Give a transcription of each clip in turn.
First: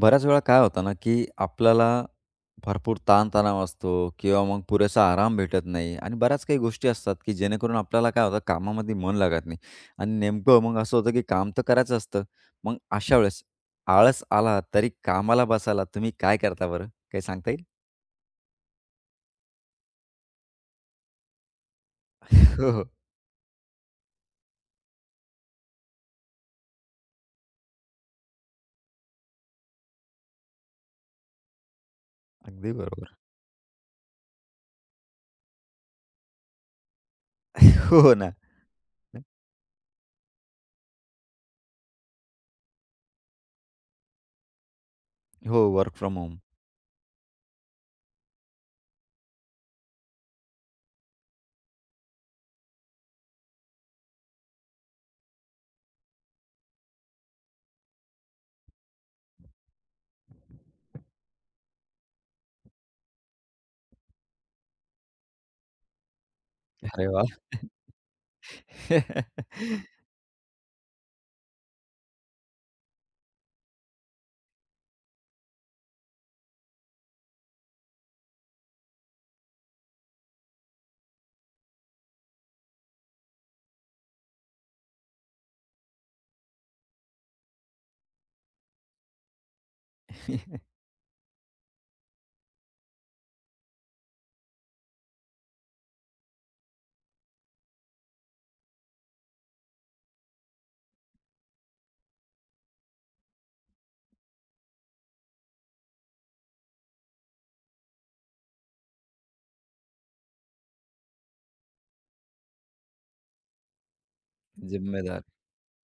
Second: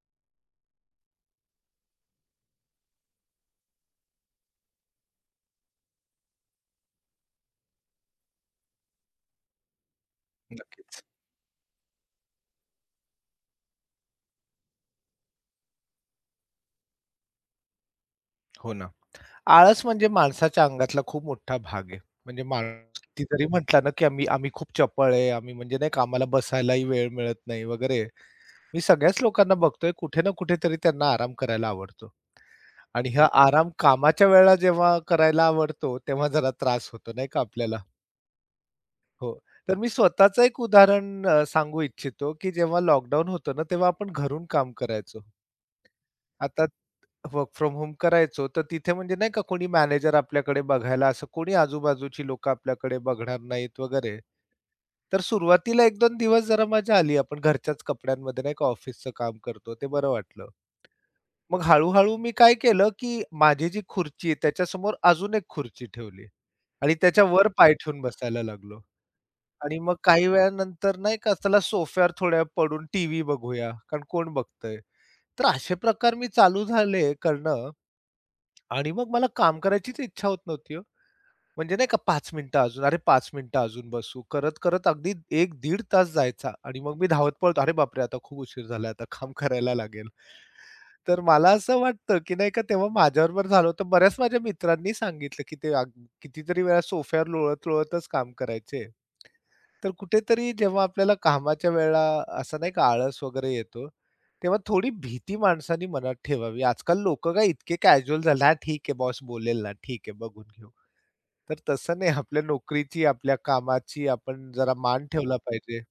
बऱ्याच वेळा काय होतं ना, की आपल्याला भरपूर ताणतणाव असतो किंवा मग पुरेसा आराम भेटत नाही आणि बऱ्याच काही गोष्टी असतात, की जेणेकरून आपल्याला काय होतं कामामध्ये मन लागत नाही आणि नेमकं मग असं नक्कीच. होतं, की काम तर करायचं असतं. मग अशा वेळेस आळस आला तरी कामाला बसायला तुम्ही काय करता बरं? काही सांगता येईल? हो ना. आळस म्हणजे माणसाच्या अंगातला खूप मोठा भाग आहे. म्हणजे हो, हो. माणूस कितीतरी म्हटला ना, की आम्ही आम्ही खूप चपळ आहे. आम्ही म्हणजे नाही का आम्हाला बसायलाही वेळ मिळत नाही वगैरे. मी सगळ्याच लोकांना बघतोय कुठे ना कुठेतरी त्यांना आराम करायला आवडतो. अगदी आणि बरोबर. हा आराम कामाच्या वेळेला जेव्हा करायला आवडतो, तेव्हा जरा त्रास होतो नाही का आपल्याला. हो ना. हो. तर मी स्वतःचं एक उदाहरण सांगू इच्छितो, की जेव्हा लॉकडाऊन होतं ना, तेव्हा आपण घरून काम करायचो. हो, वर्क फ्रॉम होम. आता वर्क फ्रॉम होम करायचो, तर तिथे म्हणजे नाही का कोणी मॅनेजर आपल्याकडे बघायला, असं कोणी आजूबाजूची लोकं आपल्याकडे बघणार नाहीत वगैरे. तर सुरुवातीला 1-2 दिवस जरा मजा आली. आपण घरच्याच कपड्यांमध्ये नाही का ऑफिसचं काम करतो, ते बरं वाटलं. मग हळू मी काय केलं, की माझी जी खुर्ची आहे त्याच्यासमोर अजून एक खुर्ची ठेवली आणि अरे त्याच्यावर वाह! पाय ठेवून बसायला लागलो. आणि मग काही वेळानंतर नाही का, चला सोफ्यावर थोड्या वेळ पडून टीव्ही बघूया, कारण कोण बघतंय. तर असे प्रकार मी चालू झाले करणं आणि मग मला काम करायचीच इच्छा होत नव्हती हो. म्हणजे नाही का 5 मिनिटं अजून, अरे 5 मिनिटं अजून बसू, करत-करत अगदी 1-1.5 तास जायचा आणि मग मी धावत पळत, "अरे बापरे! आता खूप उशीर झाला, आता काम करायला लागेल." तर मला असं वाटतं, की नाही का तेव्हा माझ्याबरोबर झालं होतं. बऱ्याच माझ्या मित्रांनी सांगितलं, की ते कितीतरी वेळा सोफ्यावर लोळत-लोळतच काम करायचे. तर कुठेतरी जेव्हा आपल्याला कामाच्या वेळेला असं नाही का आळस वगैरे येतो, तेव्हा थोडी भीती माणसाने मनात ठेवावी. आजकाल लोकं काय इतके कॅज्युअल झाले, "हां, ठीक आहे बॉस बोलेल ना, ठीक आहे बघून घेऊ." तर तसं नाही आपल्या नोकरीची, आपल्या कामाची आपण जरा मान जिम्मेदार. ठेवला पाहिजे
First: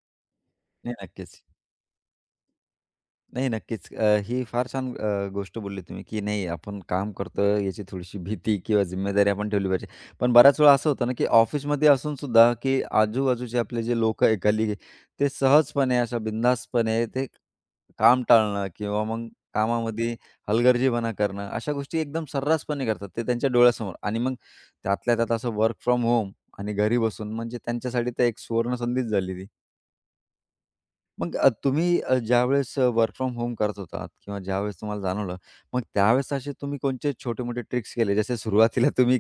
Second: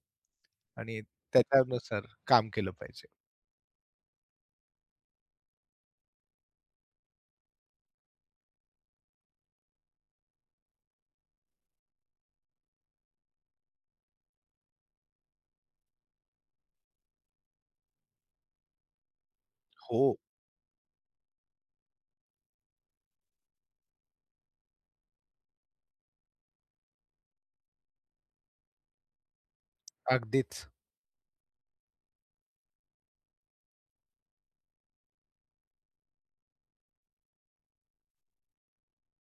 नाही, आणि नक्कीच. त्याच्यानुसार काम केलं पाहिजे. नाही, नक्कीच. ही फार छान गोष्ट बोलली तुम्ही, की नाही आपण काम करतोय याची थोडीशी भीती किंवा जिम्मेदारी आपण ठेवली पाहिजे. पण बऱ्याच वेळा असं होतं ना, की ऑफिसमध्ये असून सुद्धा, की आजूबाजूचे आपले जे लोकं आहे कलीग आहे, ते सहजपणे अशा बिनधास्तपणे ते काम टाळणं किंवा मग कामामध्ये हो, हलगर्जीपणा करणं, अशा गोष्टी एकदम सर्रासपणे करतात. ते त्यांच्या डोळ्यासमोर आणि मग त्यातल्या त्यात असं वर्क फ्रॉम होम आणि घरी बसून म्हणजे त्यांच्यासाठी तर एक सुवर्णसंधीच झाली ती. अगदीच. मग तुम्ही ज्यावेळेस वर्क फ्रॉम होम करत होतात किंवा ज्यावेळेस तुम्हाला जाणवलं, मग त्यावेळेस असे तुम्ही कोणते छोटे-मोठे ट्रिक्स केले? जसे सुरुवातीला तुम्ही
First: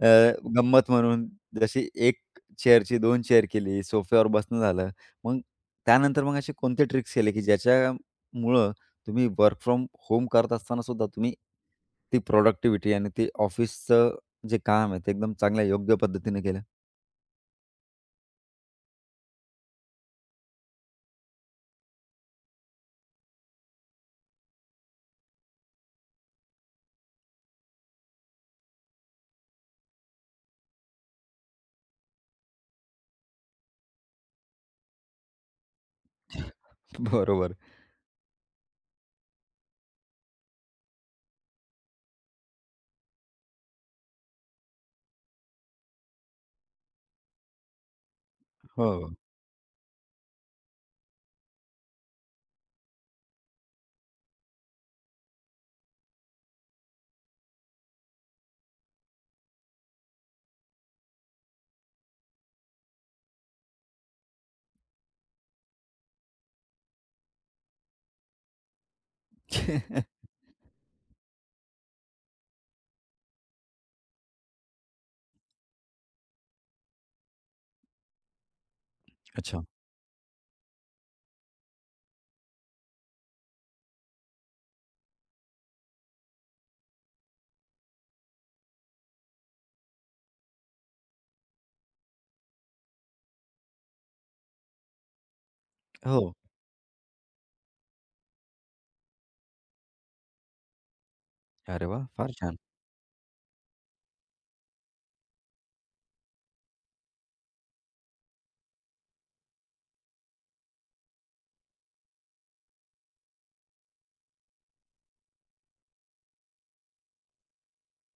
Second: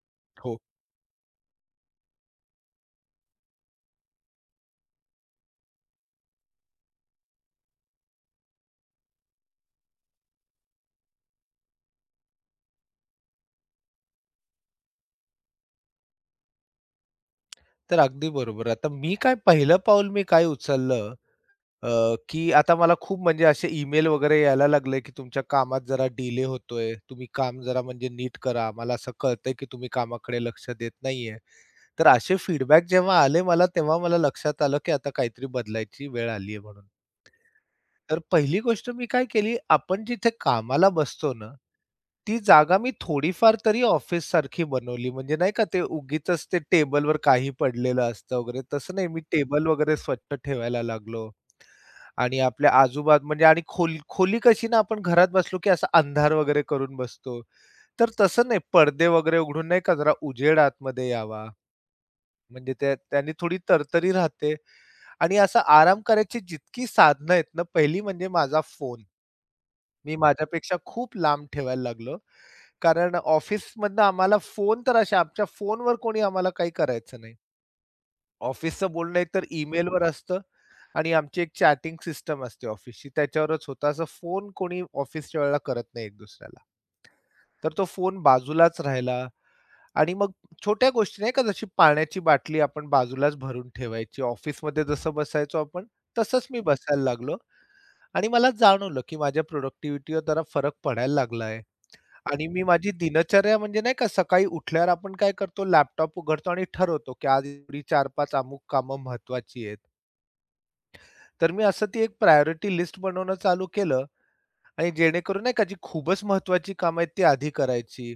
अ, हो, गंमत म्हणून जशी 1 चेअरची 2 चेअर केली, सोफ्यावर बसणं झालं. मग त्यानंतर मग असे कोणते ट्रिक्स केले, की ज्याच्यामुळं तुम्ही वर्क फ्रॉम होम करत असताना सुद्धा तुम्ही ती प्रॉडक्टिव्हिटी आणि ते ऑफिसचं जे काम आहे, ते एकदम चांगल्या योग्य पद्धतीने केलं? तर अगदी बरोबर. आता मी काय पहिलं पाऊल मी काय उचललं अ, की आता मला खूप म्हणजे असे ईमेल वगैरे यायला लागले, की तुमच्या कामात जरा डिले होतोय. तुम्ही काम जरा म्हणजे नीट करा. आम्हाला असं कळतंय, की तुम्ही कामाकडे लक्ष देत नाहीये. तर असे फीडबॅक जेव्हा आले मला, तेव्हा मला लक्षात आलं, की आता काहीतरी बदलायची वेळ आली आहे म्हणून. बरोबर. तर पहिली गोष्ट मी काय केली, आपण जिथे कामाला बसतो ना, ती जागा मी थोडीफार तरी ऑफिससारखी बनवली. म्हणजे नाही का ते उगीचच ते टेबलवर काही पडलेलं असतं वगैरे, हो. तसं नाही. मी टेबल वगैरे स्वच्छ ठेवायला लागलो. आणि आपल्या आजूबाज म्हणजे आणि खोली कशी ना आपण घरात बसलो की असा अंधार वगैरे करून बसतो. तर तसं नाही पडदे वगैरे उघडून नाही का जरा उजेड आतमध्ये यावा. म्हणजे त्या त्याने थोडी तरतरी राहते आणि असा आराम करायची जितकी साधनं आहेत ना, पहिली म्हणजे माझा फोन. मी माझ्यापेक्षा खूप लांब ठेवायला लागलो. कारण ऑफिसमधनं आम्हाला फोन तर अशा आमच्या फोनवर कोणी आम्हाला काही करायचं नाही. ऑफिसचं बोलणं एकतर अच्छा. ईमेलवर असतं आणि आमची एक चॅटिंग सिस्टम असते ऑफिसची त्याच्यावरच होतं. असं फोन कोणी ऑफिसच्या वेळेला करत नाही एक दुसऱ्याला. तर तो फोन बाजूलाच राहिला आणि मग छोट्या गोष्टी नाही का जशी पाण्याची बाटली आपण बाजूलाच भरून ठेवायची. ऑफिसमध्ये जसं बसायचो आपण हो. तसंच मी बसायला लागलो आणि मला जाणवलं, की माझ्या प्रॉडक्टिव्हिटीवर जरा फरक पडायला लागला आहे अरे वाह! फार आणि छान. मी माझी दिनचर्या म्हणजे नाही का सकाळी उठल्यावर आपण काय करतो लॅपटॉप उघडतो आणि ठरवतो, की आज एवढी 4-5 अमुक कामं महत्त्वाची आहेत. तर मी असं ती एक प्रायोरिटी लिस्ट बनवणं चालू केलं आणि जेणेकरून नाही का जी खूपच महत्वाची कामं आहेत ती आधी करायची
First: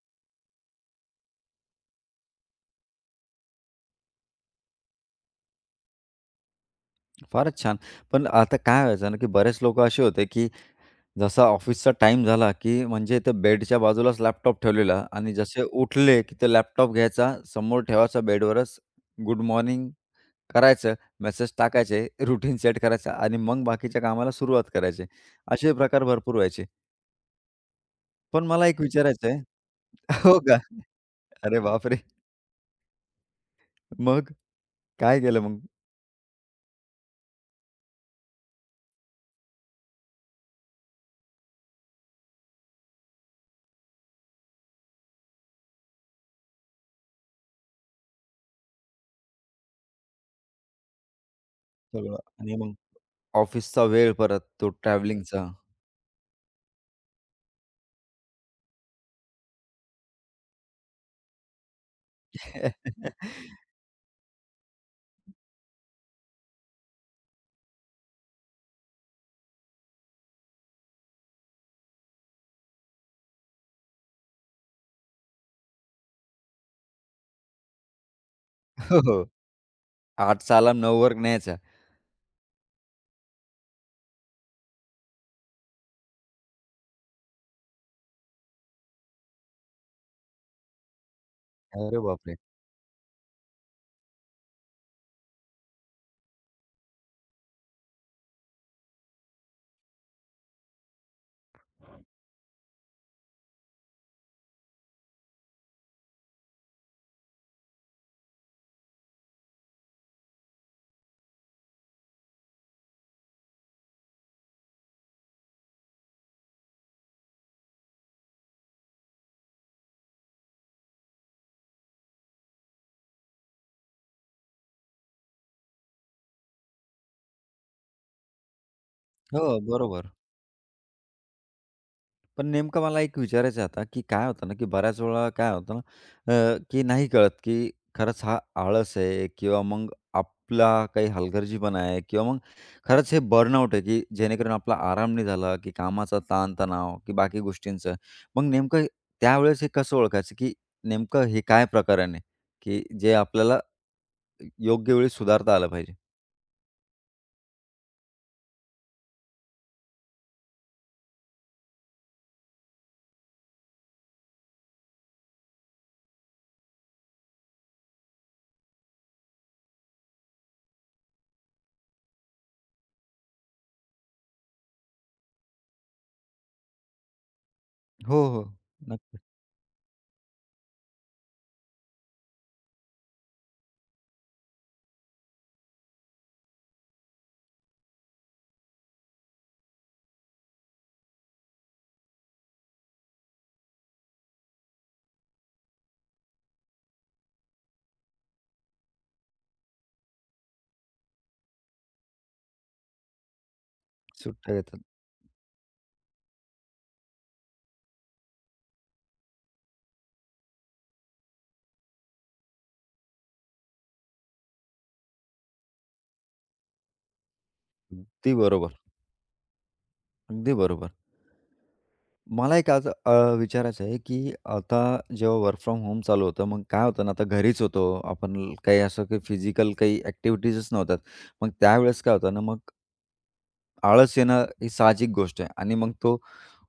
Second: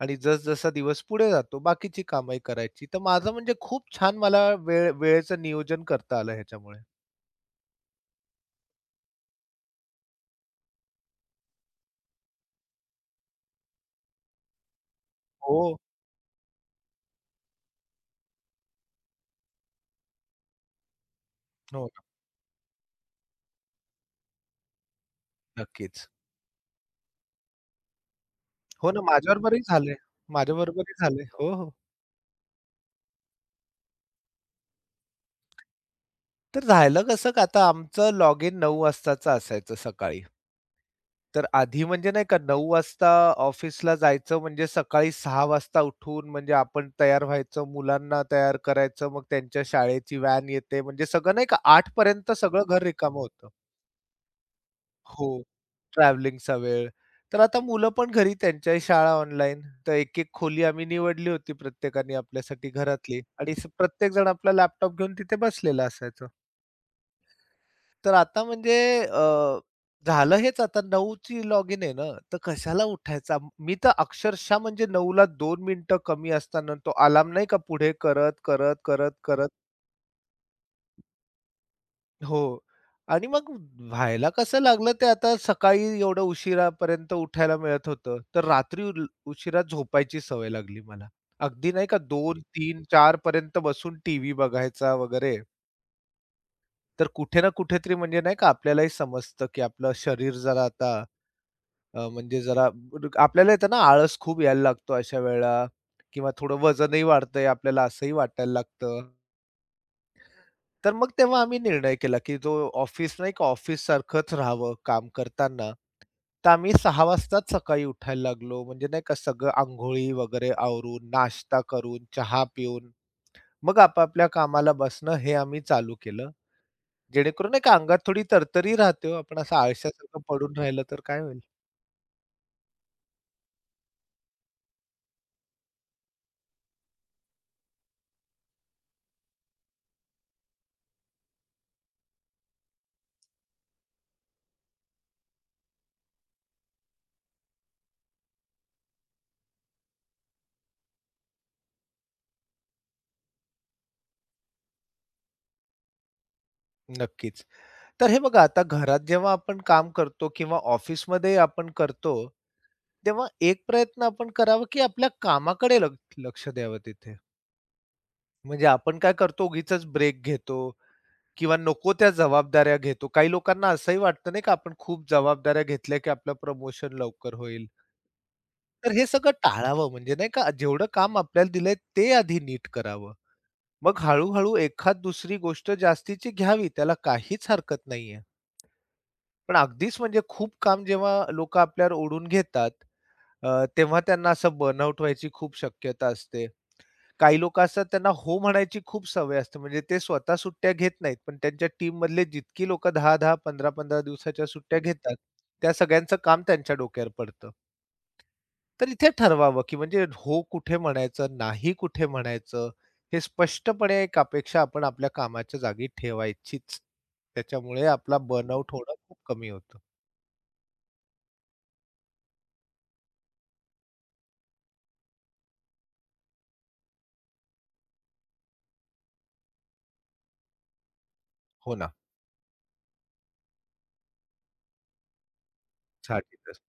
आणि जसजसा दिवस पुढे जातो बाकीची कामही करायची. तर माझं म्हणजे खूप छान मला वेळ वेळेचं नियोजन करता आलं ह्याच्यामुळे. फारच छान. पण आता काय व्हायचं ना, की बरेच लोकं असे होते, की जसा ऑफिसचा टाइम झाला, की म्हणजे ते बेडच्या बाजूलाच लॅपटॉप ठेवलेला आणि हो, जसे उठले, की ते लॅपटॉप घ्यायचा, समोर ठेवायचा बेडवरच, गुड मॉर्निंग करायचं, मेसेज हो. टाकायचे, रूटीन सेट करायचा आणि मग बाकीच्या कामाला सुरुवात करायची. असे प्रकार नक्कीच. भरपूर व्हायचे. पण मला एक हो ना, विचारायचं आहे. माझ्याबरोबरही झालंय. हो का? माझ्याबरोबरही झालंय. हो, अरे हो. बापरे! मग काय केलं मग. तर झालं कसं का आता आमचं लॉगिन 9:00 वाजताचं असायचं सकाळी. तर आधी म्हणजे नाही का 9 वाजता ऑफिसला जायचं म्हणजे सकाळी 6 वाजता उठून म्हणजे आपण तयार व्हायचं, मुलांना तयार करायचं, मग त्यांच्या शाळेची व्हॅन येते म्हणजे सगळं नाही का 8 सगळं पर्यंत आणि सगळं मग घर रिकामं होतं. ऑफिसचा वेळ परत तो हो, ट्रॅव्हलिंगचा? ट्रॅव्हलिंगचा वेळ. तर आता मुलं पण घरी त्यांच्याही शाळा ऑनलाईन. तर एक-एक खोली आम्ही निवडली होती प्रत्येकाने आपल्यासाठी घरातली आणि प्रत्येक जण आपला लॅपटॉप घेऊन तिथे बसलेला असायचं. तर आता म्हणजे अ, झालं हेच आता 9ची लॉगिन आहे ना, तर कशाला उठायचा? मी तर अक्षरशः म्हणजे 9ला दोन मिनिटं कमी असताना तो अलार्म नाही का पुढे करत, करत, हो, करत, हो. करत 8चा अलार्म 9वर न्यायचा. हो. आणि मग व्हायला कसं लागलं ते आता सकाळी एवढं उशिरापर्यंत उठायला मिळत होतं, तर रात्री उशिरा झोपायची सवय लागली मला. अगदी नाही का अरे बापरे! 2, 3, 4 पर्यंत बसून टीव्ही बघायचा वगैरे. तर कुठे ना कुठेतरी म्हणजे नाही का आपल्यालाही समजतं, की आपलं शरीर जरा आता म्हणजे जरा आपल्याला येतं ना आळस खूप यायला लागतो अशा वेळेला किंवा थोडं वजनही वाढतंय आपल्याला असंही वाटायला लागतं. तर मग तेव्हा आम्ही निर्णय केला, की जो ऑफिस नाही का ऑफिस सारखंच राहावं काम करताना. तर आम्ही 6:00 वाजताच सकाळी उठायला लागलो. म्हणजे नाही का सगळं अंघोळी वगैरे आवरून, नाश्ता करून, चहा पिऊन, मग आपापल्या कामाला बसणं हे आम्ही चालू केलं. जेणेकरून नाही का अंगात थोडी तरतरी राहते हो. आपण हो, असं बरोबर. आळशासारखं पडून राहिलं तर काय होईल? पण नेमकं मला एक विचारायचं आहे आता, की काय होतं ना, की बऱ्याच वेळा काय होतं ना, की नाही कळत, की खरंच हा आळस आहे किंवा मग आपला काही हलगर्जीपणा आहे किंवा मग खरंच हे बर्नआउट आहे, की जेणेकरून आपला आराम नाही झाला, की कामाचा ताण-तणाव, की बाकी गोष्टींचं. मग नेमकं त्यावेळेस हे कसं ओळखायचं, की नेमकं हे काय प्रकरण आहे, की जे आपल्याला योग्य वेळी सुधारता आलं पाहिजे? नक्कीच. तर हे बघा आता घरात जेव्हा आपण काम करतो किंवा ऑफिसमध्ये आपण करतो, तेव्हा एक प्रयत्न आपण करावा, की आपल्या कामाकडे लक्ष द्यावं तिथे. म्हणजे आपण काय करतो उगीचच ब्रेक घेतो किंवा नको त्या जबाबदाऱ्या घेतो. काही लोकांना असंही वाटतं नाही का आपण खूप जबाबदाऱ्या घेतल्या, की आपलं प्रमोशन लवकर होईल. हो, हो. तर हे नक्की. सगळं टाळावं म्हणजे नाही का जेवढं काम आपल्याला दिलंय ते आधी नीट करावं. मग हळू एखाद दुसरी गोष्ट जास्तीची घ्यावी त्याला काहीच हरकत नाहीये. पण अगदीच म्हणजे खूप काम जेव्हा लोकं आपल्यावर ओढून घेतात, तेव्हा त्यांना असं बर्नआउट व्हायची खूप शक्यता असते. काही लोकं असतात त्यांना हो म्हणायची खूप सवय असते. म्हणजे ते स्वतः सुट्ट्या घेत नाहीत, पण त्यांच्या टीममधले जितकी लोकं 10-10, 15-15 दिवसाच्या सुट्ट्या सुट्ट्या घेतात. घेतात, त्या सगळ्यांचं काम त्यांच्या डोक्यावर पडतं. तर इथे ठरवावं, की म्हणजे हो कुठे म्हणायचं, नाही कुठे म्हणायचं, हे स्पष्टपणे एक अपेक्षा आपण आपल्या कामाच्या जागी ठेवायचीच. त्याच्यामुळे आपला अगदी बर्नआउट बरोबर. होणं खूप कमी होतं. अगदी बरोबर. मला एक आज विचारायचं आहे, की आता जेव्हा वर्क फ्रॉम होम चालू होतं, मग काय होतं ना, आता घरीच होतो. आपण काही असं काही फिजिकल काही ॲक्टिव्हिटीजच नव्हत्या. मग हो ना. त्यावेळेस काय होतं ना, मग आळस येणं ही साहजिक गोष्ट आहे आणि मग तो साहजिकच.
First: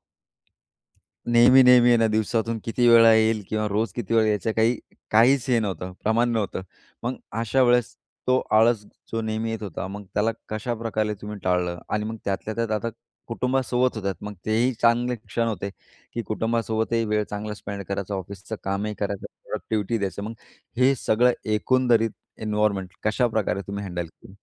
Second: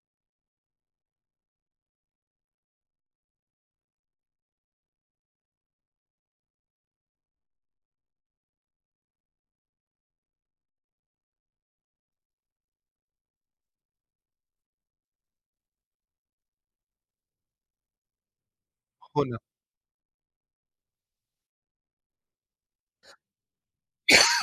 नेहमी, नेहमी आहे ना, दिवसातून किती वेळा येईल किंवा रोज किती वेळा याचं काही काहीच हे नव्हतं, प्रमाण नव्हतं. मग अशा वेळेस तो आळस जो नेहमी येत होता, मग त्याला कशाप्रकारे तुम्ही टाळलं? आणि मग त्यातल्या त्यात आता कुटुंबासोबत होतात, मग तेही चांगले क्षण होते, की कुटुंबासोबतही वेळ चांगला स्पेंड करायचा, ऑफिसचं कामही हो करायचं, ना. प्रॉडक्टिव्हिटी द्यायचं. मग हे सगळं एकंदरीत एन्व्हायर्नमेंट कशाप्रकारे तुम्ही हँडल केलं?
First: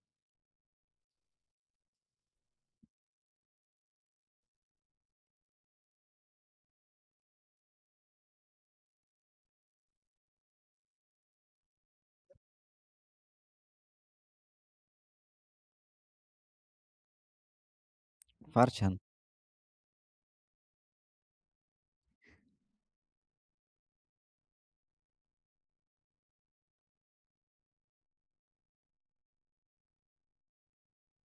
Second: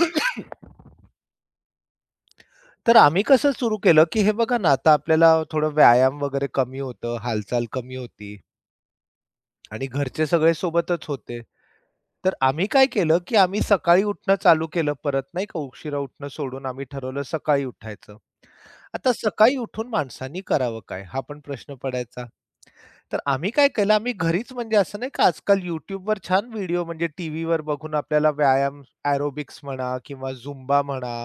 तर आम्ही कसं सुरू केलं, की हे बघा ना, आता आपल्याला थोडं व्यायाम वगैरे कमी होतं, हालचाल कमी होती आणि घरचे सगळे सोबतच होते. तर आम्ही काय केलं, की आम्ही सकाळी उठणं चालू केलं परत नाही का, उशिरा उठणं सोडून आम्ही ठरवलं सकाळी उठायचं. फार छान. आता सकाळी उठून माणसांनी करावं काय? हा पण प्रश्न पडायचा. तर आम्ही काय केलं, आम्ही घरीच म्हणजे असं नाही का आजकाल YouTubeवर छान व्हिडिओ म्हणजे टीव्हीवर बघून आपल्याला व्यायाम, एरोबिक्स म्हणा किंवा झुंबा म्हणा,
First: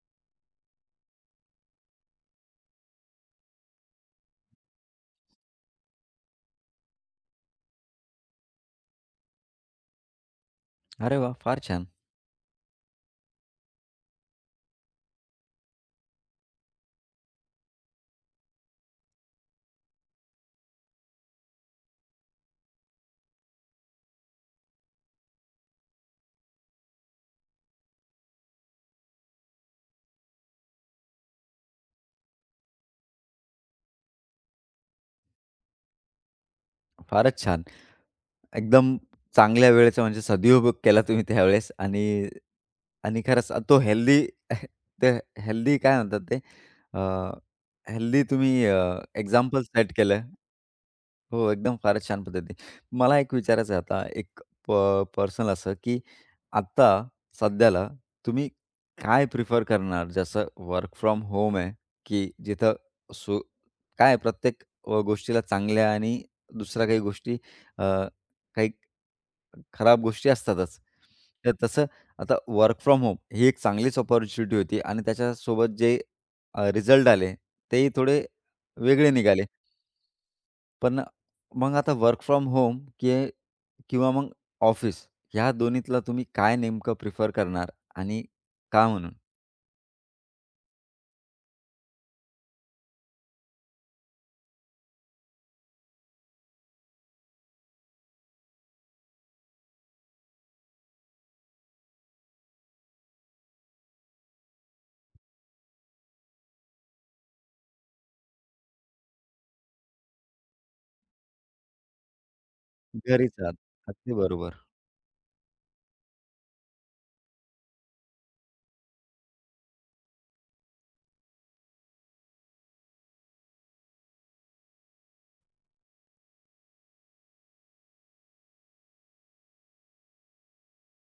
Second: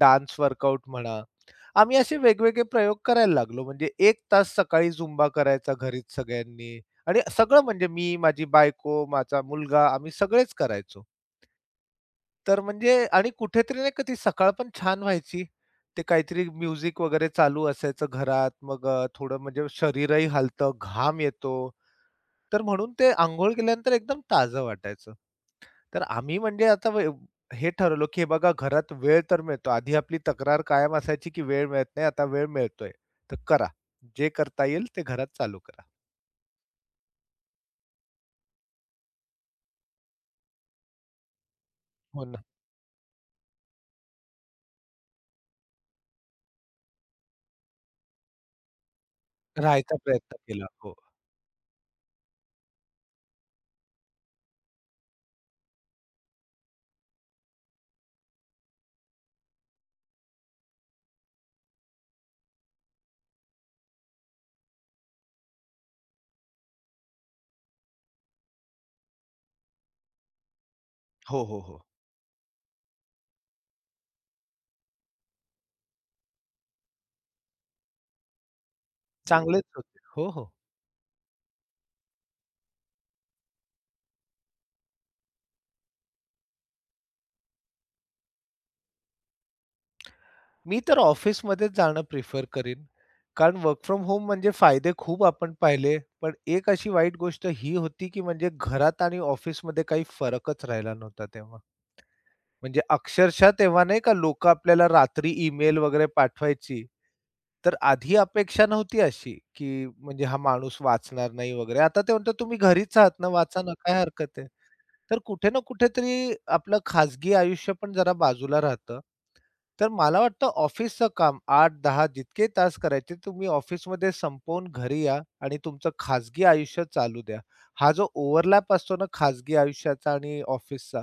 डान्स वर्कआउट म्हणा. आम्ही असे वेगवेगळे प्रयोग करायला लागलो. म्हणजे 1 तास सकाळी झुंबा करायचा घरीच सगळ्यांनी आणि सगळं म्हणजे मी, माझी बायको, माझा मुलगा आम्ही सगळेच करायचो. अरे वाह! फार छान. तर म्हणजे आणि कुठेतरी नाही का ती सकाळ पण छान व्हायची. ते काहीतरी म्युझिक वगैरे चालू असायचं घरात. मग थोडं म्हणजे शरीरही हलतं, घाम येतो. तर म्हणून ते अंघोळ केल्यानंतर एकदम ताजं वाटायचं. तर आम्ही म्हणजे आता हे ठरवलं, की हे बघा घरात वेळ तर मिळतो. आधी आपली तक्रार कायम असायची, की वेळ मिळत नाही, आता वेळ मिळतोय. तर करा. जे करता येईल ते घरात चालू करा. फारच छान. एकदम चांगल्या वेळेचा म्हणजे सदुपयोग केला तुम्ही त्यावेळेस हो आणि ना. आणि खरंच तो हेल्दी. ते हेल्दी काय म्हणतात ते हेल्दी तुम्ही एक्झाम्पल सेट राहायचा केलं. प्रयत्न केला. हो. हो, एकदम फारच छान पद्धती. मला एक विचारायचं आहे आता एक प पर्सनल असं, की आत्ता सध्याला तुम्ही काय प्रिफर करणार? जसं वर्क फ्रॉम होम आहे, की जिथं सु काय आहे प्रत्येक गोष्टीला चांगल्या आणि दुसऱ्या काही गोष्टी अ, काही खराब गोष्टी असतातच. हो, तर हो, हो. तसं आता वर्क फ्रॉम होम ही एक चांगलीच अपॉर्च्युनिटी होती आणि त्याच्यासोबत जे रिझल्ट आले तेही थोडे वेगळे निघाले. चांगलेच होते. हो, हो. पण मग आता वर्क फ्रॉम होम किंवा मग ऑफिस ह्या दोन्हीतला तुम्ही काय नेमकं प्रिफर करणार आणि का म्हणून? मी तर ऑफिसमध्येच जाणं प्रिफर करीन. कारण वर्क फ्रॉम होम म्हणजे फायदे खूप आपण पाहिले. पण एक अशी वाईट गोष्ट ही होती, की म्हणजे घरात आणि ऑफिसमध्ये काही फरकच राहिला नव्हता तेव्हा. म्हणजे अक्षरशः तेव्हा नाही का लोकं आपल्याला रात्री ईमेल वगैरे पाठवायची, तर आधी अपेक्षा नव्हती अशी, की म्हणजे हा माणूस वाचणार नाही वगैरे. आता ते म्हणतात, "तुम्ही घरीच आहात ना, घरीच आहात. वाचा ना, काय अगदी हरकत आहे?" बरोबर. तर कुठे ना कुठेतरी आपलं खाजगी आयुष्य पण जरा बाजूला राहतं तर मला वाटतं ऑफिसचं काम 8-10 जितके तास करायचे तुम्ही ऑफिसमध्ये संपवून घरी या आणि तुमचं खाजगी आयुष्य चालू द्या. हा जो ओव्हरलॅप असतो ना खाजगी आयुष्याचा आणि ऑफिसचा,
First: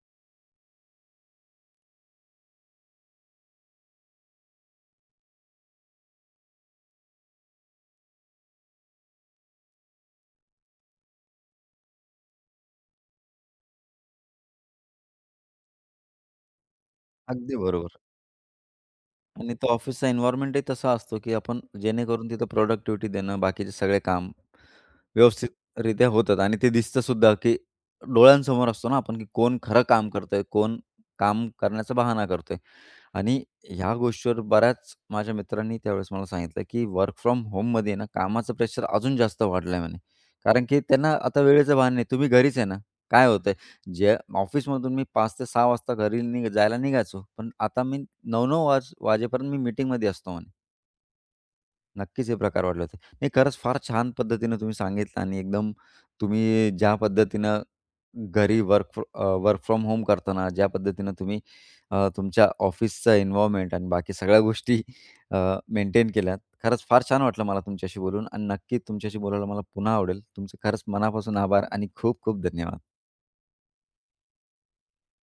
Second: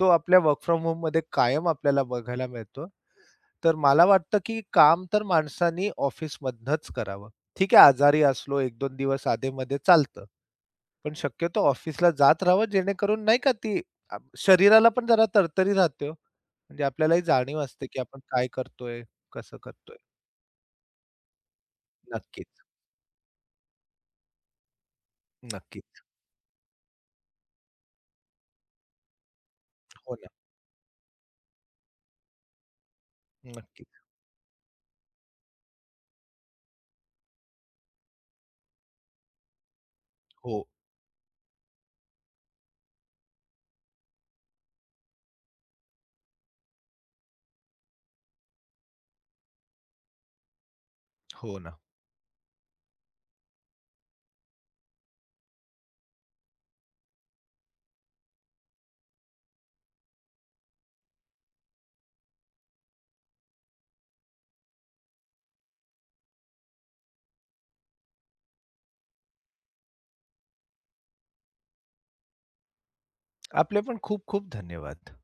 तो आपल्या वर्क फ्रॉम होममध्ये कायम आपल्याला बघायला मिळतो. तर मला वाटतं की काम तर माणसानी ऑफिसमधनंच करावं. ठीक आहे आजारी असलो 1-2 दिवस आधेमध्ये चालतं. पण शक्यतो ऑफिसला जात राहावं जेणेकरून नाही का ती शरीराला पण जरा तरतरी राहते हो. म्हणजे आपल्यालाही अगदी जाणीव असते, बरोबर. की आपण काय करतोय, आणि कसं तो करतोय. ऑफिसचा एन्व्हायर्नमेंटही तसा असतो, की आपण जेणेकरून तिथं नक्कीच, प्रॉडक्टिव्हिटी देणं, बाकीचे सगळे काम नक्कीच. व्यवस्थितरित्या होतात आणि ते दिसतं सुद्धा, की डोळ्यांसमोर असतो ना आपण, की कोण खरं काम हो ना. करतंय, कोण काम करण्याचा बहाणा करतोय. आणि ह्या नक्कीच. गोष्टीवर बऱ्याच माझ्या मित्रांनी त्यावेळेस मला सांगितलं, की वर्क फ्रॉम होममध्ये ना कामाचं प्रेशर अजून जास्त वाढलंय म्हणे. कारण हो, की त्यांना आता वेळेचं भान नाही. तुम्ही घरीच आहे ना, काय होतंय? जे ऑफिसमधून मी 5 ते 6 वाजता घरी जायला निघायचो. पण आता मी 9-9 वाजेपर्यंत मी मीटिंगमध्ये असतो म्हणे. हो ना. नक्कीच हे प्रकार वाढले होते. नाही खरंच फार छान पद्धतीनं तुम्ही सांगितलं आणि एकदम तुम्ही ज्या पद्धतीनं घरी वर्क फ्रॉम होम करताना ज्या पद्धतीनं तुम्ही तुमच्या ऑफिसचं एन्व्हायर्नमेंट आणि बाकी सगळ्या गोष्टी मेंटेन केल्यात. खरंच फार छान वाटलं मला तुमच्याशी बोलून आणि नक्की तुमच्याशी बोलायला मला पुन्हा आवडेल. तुमचे खरंच मनापासून आभार आणि खूप खूप धन्यवाद. आपले पण खूप खूप धन्यवाद.